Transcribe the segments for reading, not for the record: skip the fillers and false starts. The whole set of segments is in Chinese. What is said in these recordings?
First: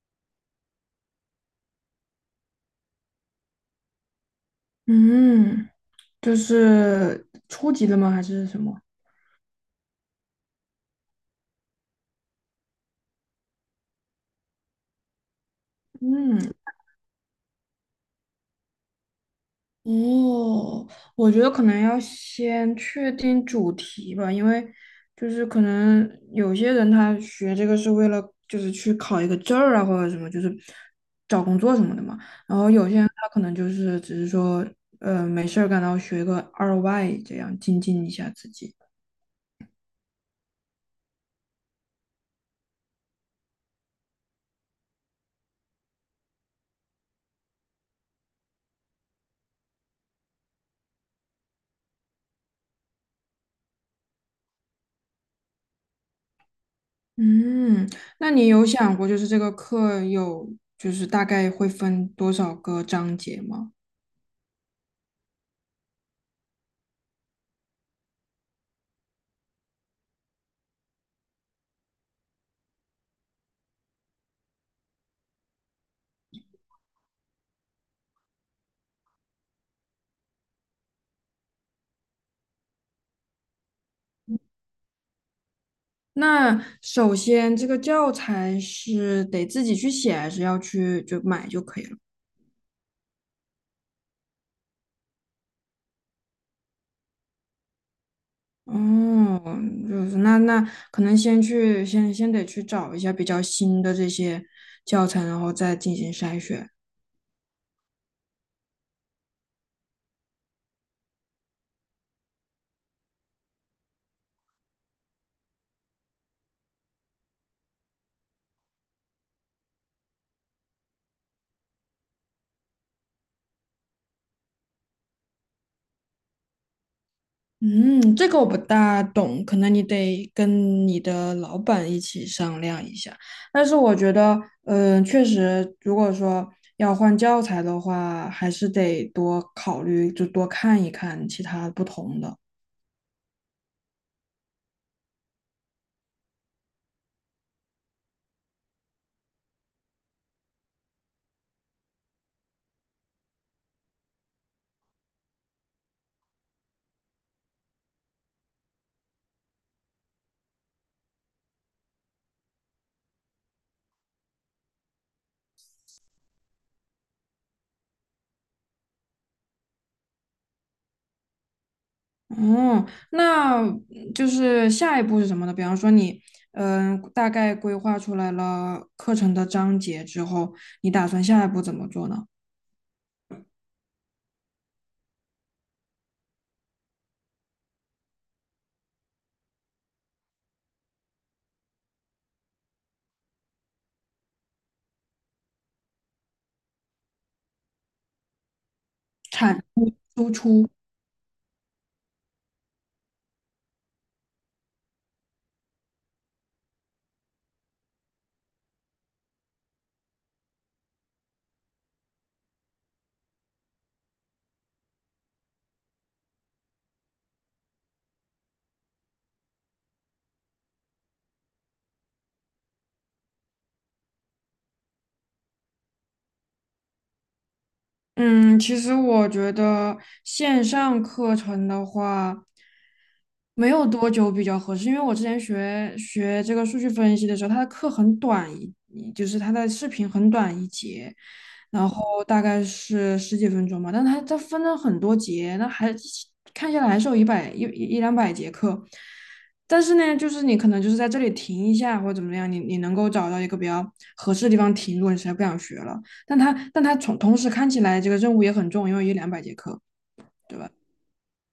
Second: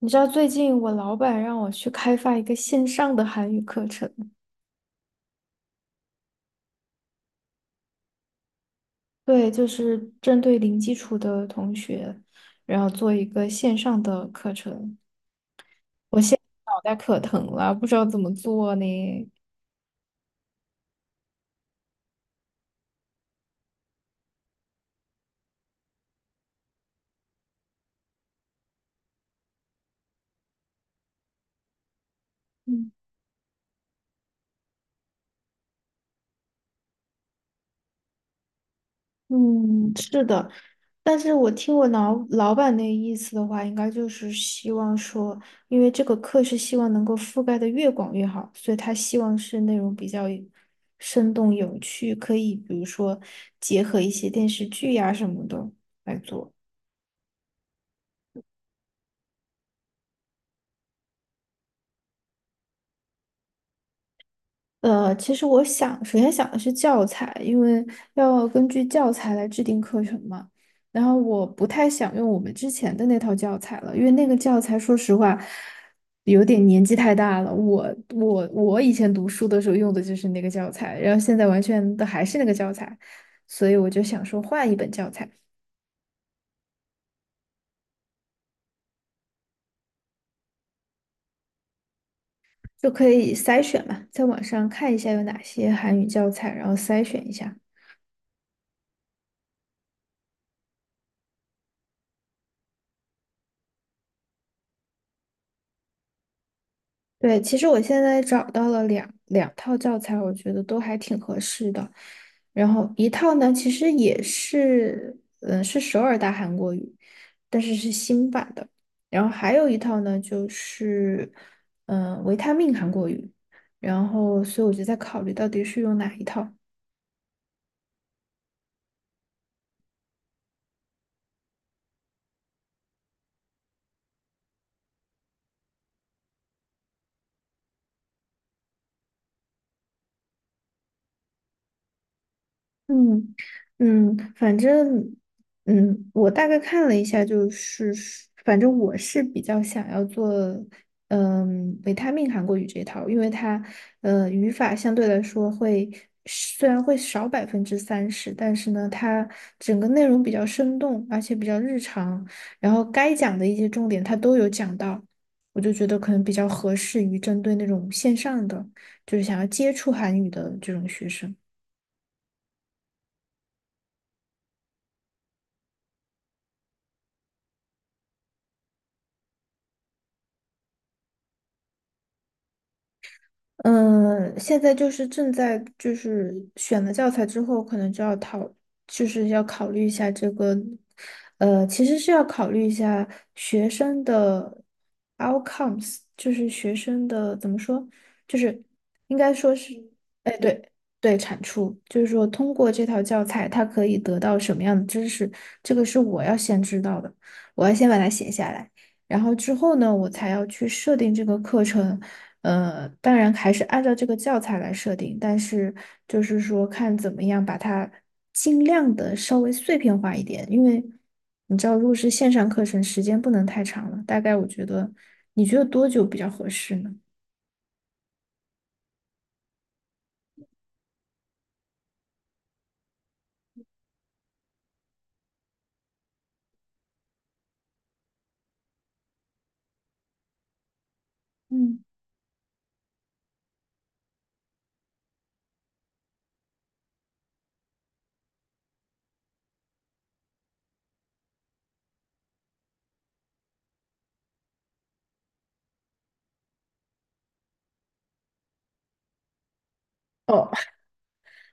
你知道最近我老板让我去开发一个线上的韩语课程，嗯，就是初级的吗？还是什么？对，就是针对零基础的同学，然后做一个线上的课程。我现嗯，在脑袋可疼了，不知道怎么做呢。哦，我觉得可能要先确定主题吧，因为就是可能有些人他学这个是为了就是去考一个证儿啊，或者什么，就是找工作什么的嘛。然后有嗯，些人他可能就是只是说，没事儿干，然后学个二外，这样精进一下自己。嗯，是的，但是我听我老板那意思的话，应该就是希望说，因为这个课是希望能够覆盖的越广越好，所以他希望是内容比较生动有趣，可以比如说结合一些电视剧呀、什么的来做。嗯，那你有想过，就是这个课有，就是大概会分多少个章节吗？其实我想，首先想的是教材，因为要根据教材来制定课程嘛。然后我不太想用我们之前的那套教材了，因为那个教材说实话有点年纪太大了。我以前读书的时候用的就是那个教材，然后现在完全的还是那个教材，所以我就想说换一本教材，那首先，这个教材是得自己去写，还是要去就买就可以了？就可以筛选嘛，在网上看一下有哪些韩语教材，然后筛选一下。哦，就是那可能先得去找一下比较新的这些教材，然后再进行筛选。对，其实我现在找到了两套教材，我觉得都还挺合适的。然后一套呢，其实也是，嗯，是首尔大韩国语，但是是新版的。然后还有一套呢，就是，嗯、维他命韩国语。然后，所以我就在考虑到底是用哪一套。嗯，这个我不大懂，可能你得跟你的老板一起商量一下。但是我觉得，确实，如果说要换教材的话，还是得多考虑，就多看一看其他不同的。嗯反正我大概看了一下，就是反正我是比较想要做维他命韩国语这一套，因为它语法相对来说会虽然会少30%，但是呢，它整个内容比较生动，而且比较日常，然后该讲的一些重点它都有讲到，我就觉得可能比较合适于针对那种线上的，就是想要接触韩语的这种学生。嗯，那就是下一步是什么呢？比方说你，大概规划出来了课程的章节之后，你打算下一步怎么做呢？嗯，现在就是正在就是选了教材之后，可能就要讨，就是要考虑一下这个，其实是要考虑一下学生的 outcomes,就是学生的怎么说，就是应该说产是，输哎，对，出。对，产出，就是说通过这套教材，他可以得到什么样的知识，这个是我要先知道的，我要先把它写下来。然后之后呢，我才要去设定这个课程。当然还是按照这个教材来设定，但是就是说看怎么样把它尽量的稍微碎片化一点，因为你知道，如果是线上课程，时间不能太长了。大概我觉得，你觉得多久比较合适呢？嗯，其实我觉得线上课程的话，没有多久比较合适，因为我之前学这个数据分析的时候，他的课很短就是他的视频很短一节，嗯。然后大概是十几分钟吧，但他分了很多节，那还看下来还是有一百一一一两百节课，但是呢，就是你可能就是在这里停一下或者怎么样，你能够找到一个比较合适的地方停，如果你实在不想学了。但他从同时看起来这个任务也很重，因为有两百节课，哦。对吧？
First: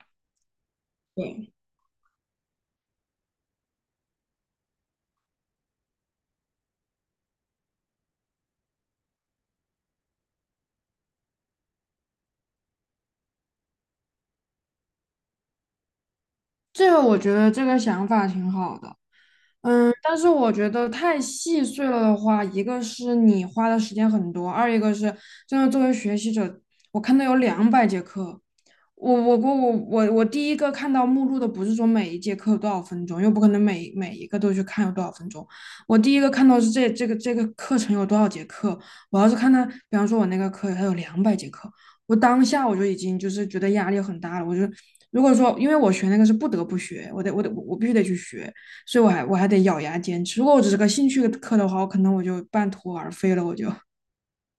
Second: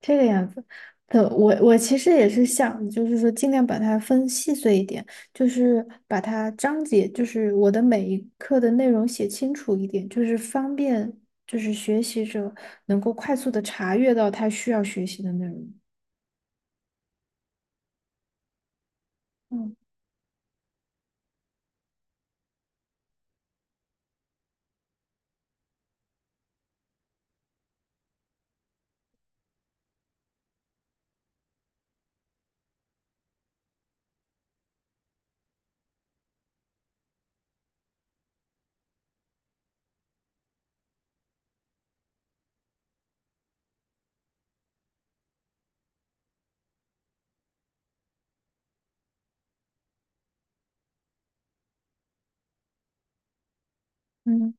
这个样子的，我对，我其实也是想，就是说尽量把它分细碎一点，就是把它章节，就是我的每一课的内容写清楚一点，就是方便，就是学习者能够快速的查阅到他需要学习的内容。这个我觉得这个想法挺好的。嗯。嗯，但是我觉得太细碎了的话，一个是你花的时间很多，二一个是真的作为学习者，我看到有两百节课，我第一个看到目录的不是说每一节课有多少分钟，又不可能每一个都去看有多少分钟。我第一个看到是这个课程有多少节课。我要是看他，比方说我那个课它有两百节课，我当下我就已经就是觉得压力很大了。我就如果说因为我学那个是不得不学，我必须得去学，所以我还得咬牙坚持。如果我只是个兴趣课的话，我可能我就半途而废了，我就。嗯。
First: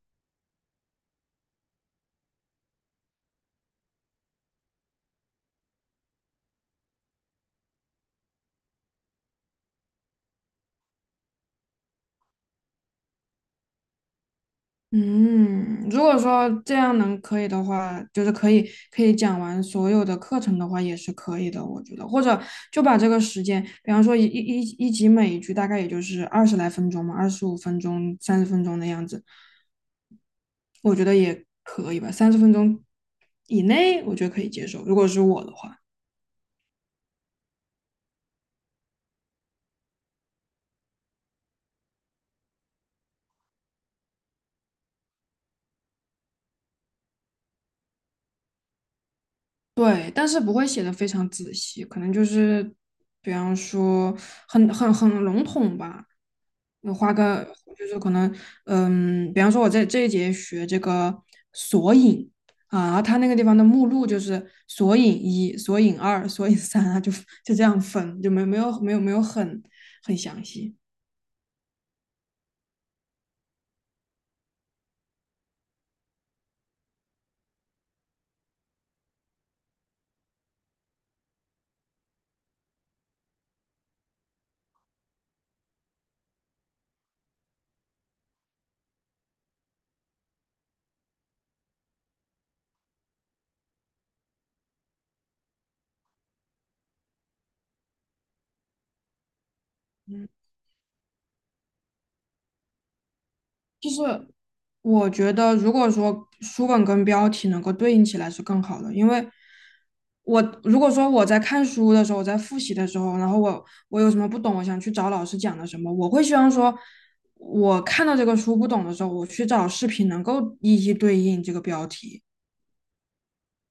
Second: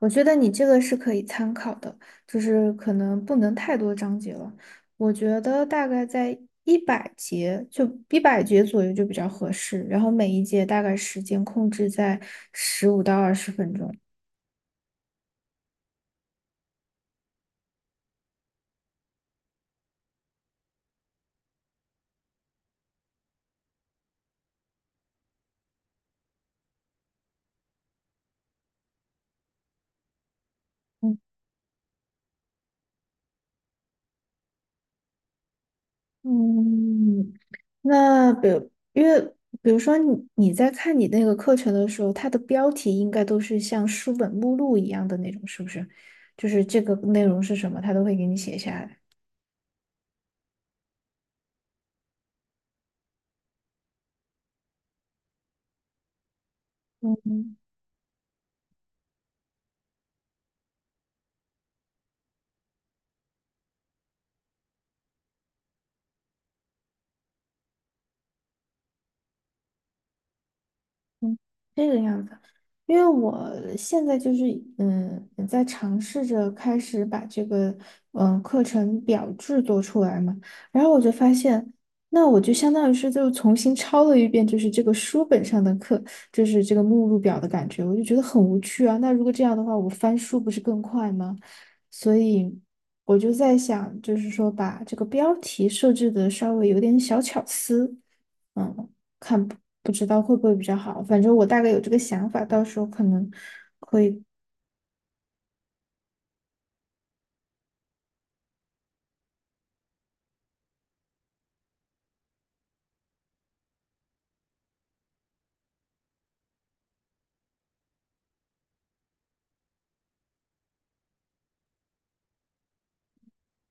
我觉得你这个是可以参考的，就是可能不能太多章节了。我觉得大概在一百节，就一百节左右就比较合适。然后每一节大概时间控制在15到20分钟。嗯，如果说这样能可以的话，就是可以讲完所有的课程的话，也是可以的，我觉得。或者就把这个时间，比方说一集每一句大概也就是20来分钟嘛，25分钟、三十分钟的样子，我觉得嗯也可以吧。三十分钟以内，我觉得可以接受。如果是我的话。嗯，那比如，因为比如说你在看你那个课程的时候，它的标题应该都是像书本目录一样的那种，是不是？就是这个内容是什么，它都会给你写下来。对，但是不会写的非常仔细，可能就是比方说很笼统吧。你花个嗯就是可能，比方说我在这一节学这个索引啊，然后它那个地方的目录就是索引一、索引二、索引三啊，就这样分，就没有很详细。嗯，这个样子，因为我现在就是在尝试着开始把这个课程表制作出来嘛，然后我就发现，那我就相当于是就重新抄了一遍，就是这个书本上的课，就是这个目录表的感觉，我就觉得很无趣啊。那如果这样的话，我翻书不是更快吗？所以我就在想，就是说把这个标题设置的稍微有点小巧思，嗯。看不知道嗯，会不会比较好。反正我大概有这个想法，到时候可能就是我觉得，如果说书本跟标题能够对应起来是更好的，因为我如果说我在看书的时候，我在复习的时候，然后我有什么不懂，我想去找老师讲的什么，我会希望说，我看到这个书不懂的时候，我去找视频能够一一对应这个标题。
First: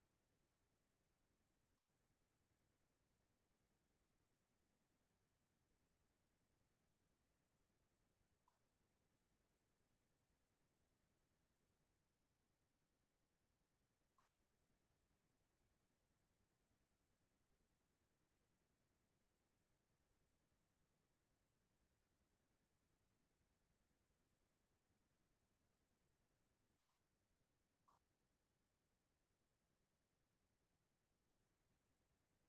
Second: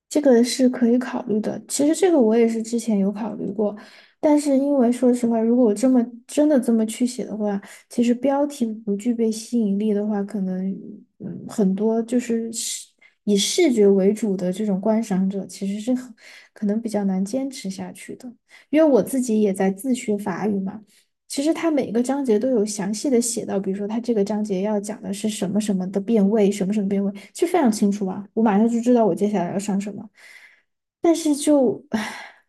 这个是可以考虑的。其实这个我也是之前有考虑过，但是因为说实话，如果我这么真的这么去写的话，其实标题不具备吸引力的话，可能很多就是以视觉为主的这种观赏者，其实是很可能比较难坚持下去的。因为我自己也在自学法语嘛。其实它每个章节都有详细的写到，比如说它这个章节要讲的是什么什么的变位，什么什么变位，就非常清楚啊，我马上就知道我接下来要上什么。但是就，唉，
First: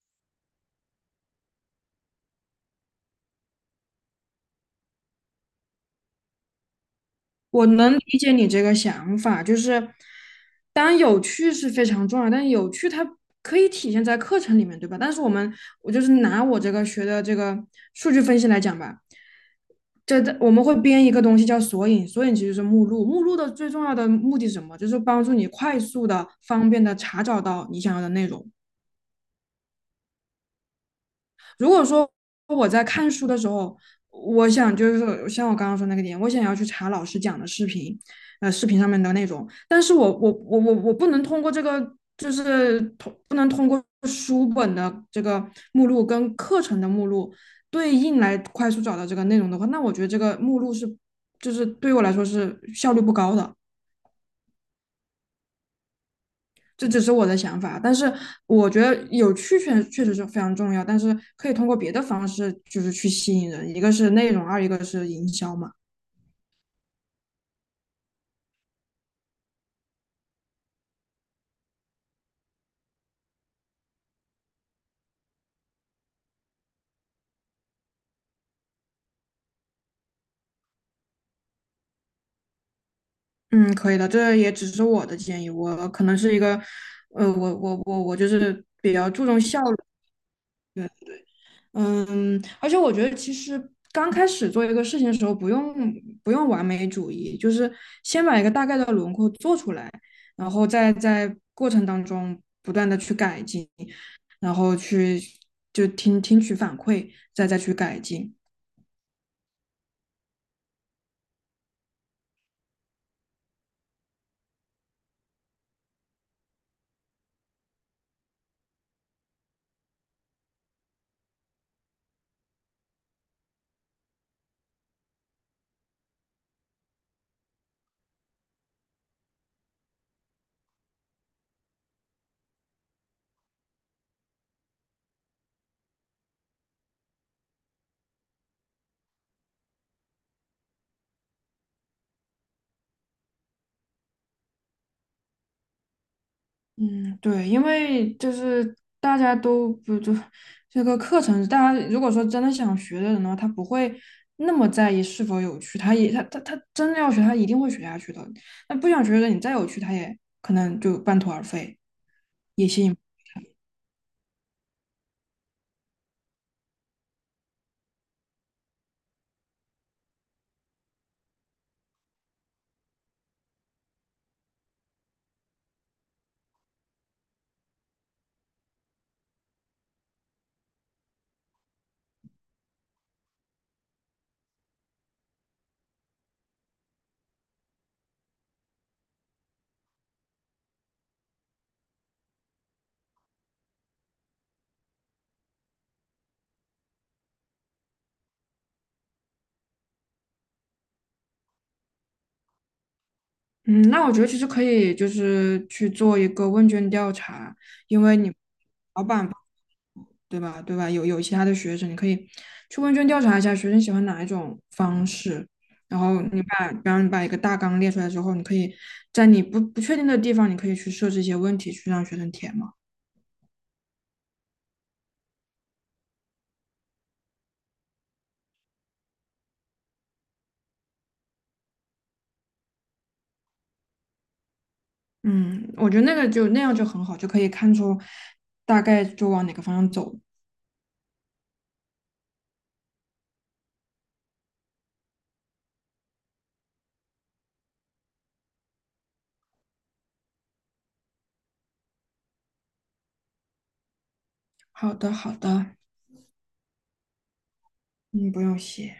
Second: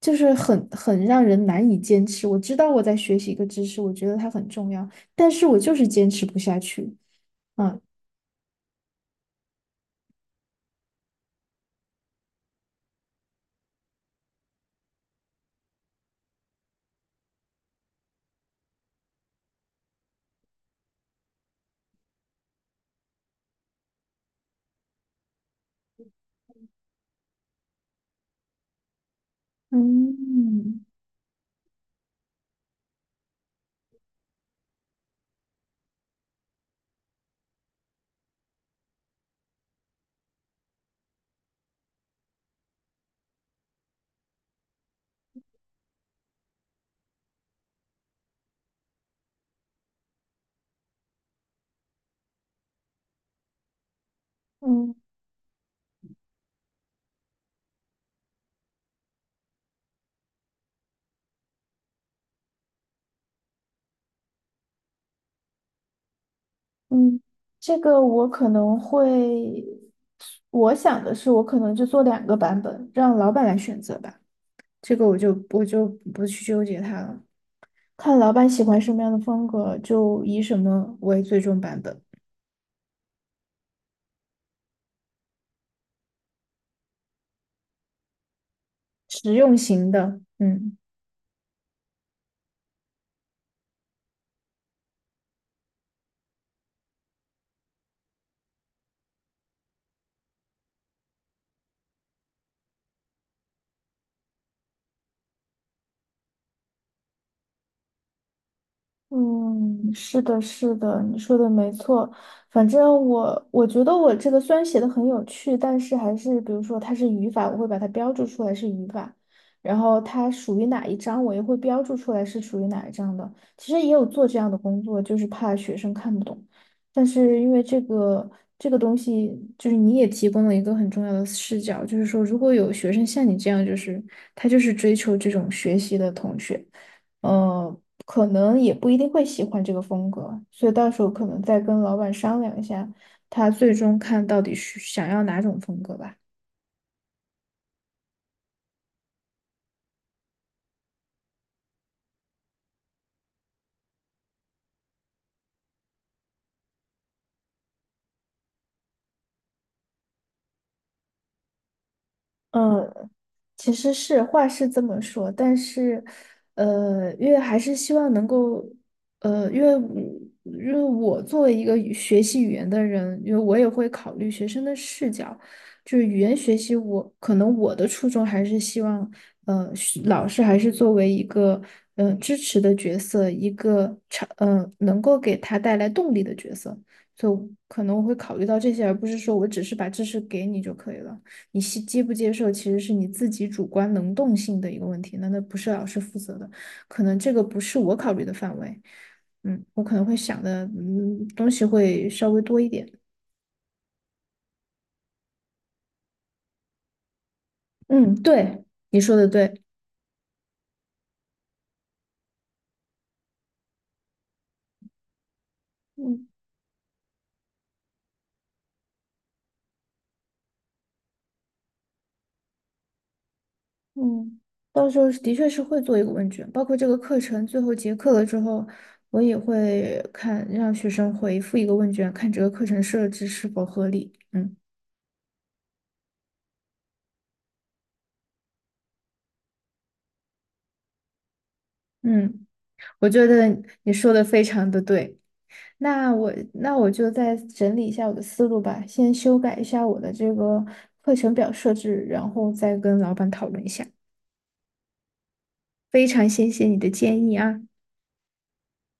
就是很让人难以坚持。我知道我在学习一个知识，我觉得它很重要，但是我就是坚持不下去。我嗯能理解你这个想法，就是当然有趣是非常重要，但是有趣它可以体现在课程里面，对吧？但是我们，我就是拿我这个学的这个数据分析来讲吧，这我们会编一个东西叫索引，索引其实是目录，目录的最重要的目的是什么？就是帮助你快速的、方便的查找到你想要的内容。嗯如果说我在看书的时候，我想就是像我刚刚说那个点，我想要去查老师讲的视频，视频上面的内容，但是我不能通过这个，就是不能通过书本的这个目录跟课程的目录对应来快速找到这个内容的话，那我觉得这个目录是就是对我来说是效率不高的。嗯这只是我的想法，但是我觉得有趣确实是非常重要，但是可以通过别的方式就是去吸引人，一个是内容，二一个是营销嘛。嗯，这个我可能会，我想的是，我可能就做两个版本，让老板来选择吧。这个我就不去纠结它了，看老板喜欢什么样的风格，就以什么为最终版本，嗯，可以的，这也只是我的建议，我可能是一个，我就是比较注实重用效率。型的，嗯。嗯，而且我觉得其实刚开始做一个事情的时候，不用完美主义，就是先把一个大概的轮廓做出来，然后再在过程当中不断的去改进，然后去听取反馈，再去改进。嗯，是的，是的，你说的没错。反正我我觉得我这个虽然写的很有趣，但是还是比如说它是语法，我会把它标注出来是语法，然后它属于哪一章，我也会标注出来是属于哪一章的。其实也有做这样的工作，就是怕学生看不懂。但是因为这个东西，就是你也提供了一个很重要的视角，就是说如果有学生像你这样，就是他就是追求这种学习的同学。呃，可能也不一定会喜欢这个风格，所以到时候可能再跟老板商量一下，他最终看到底是想要哪种风格吧。嗯，对，因为就是大家都不就这个课程，大家如果说真的想学的人的话，他不会那么在意是否有趣，他也他真的要学，他一定会学下去的。那不想学的人，你再有趣，他也可能就半途而废。也嗯，其实是话是这么说，但是，因为还是希望能够，因为我因为我作为一个学习语言的人，因为我也会考虑学生的视角，就是语言学习我，可能我的初衷还是希望，是老师还是作为一个，支持的角色，一个成，呃，能够给他带来动力的角色，所以可能我会考虑到这些，而不是说我只是把知识给你就可以了。你接不接受，其实是你自己主观能动性的一个问题，那不是老师负责的，可能这个不是我考虑的范围。嗯，我可能会想的，东西会稍微多一点。嗯，那我觉得其实可以，就是去做一个问卷调查，因嗯，为你对，你老说的板对。对吧？对吧？有其他的学生，你可以去问卷调查一下学生喜欢哪一种方式，然后嗯你把，比方你把一个大纲列出来之后，你可以在你不确定的地方，你可以去设置一些问题去让学生填嘛。嗯，到时候是的确是会做一个问卷，包括这个课程最后结课了之后，我也会看让学生回复一个问卷，看这个课程设置是否合理。嗯嗯，我觉得那个就那样就很好，就可以看出大概就往哪个方向走。嗯，我觉得你说的非常的对。那我就再整理一下我的思路吧，先修改一下我的这个课程表设置，然后再跟老板讨论一下。好的，好的，非常谢谢你的建议啊。嗯，不用谢。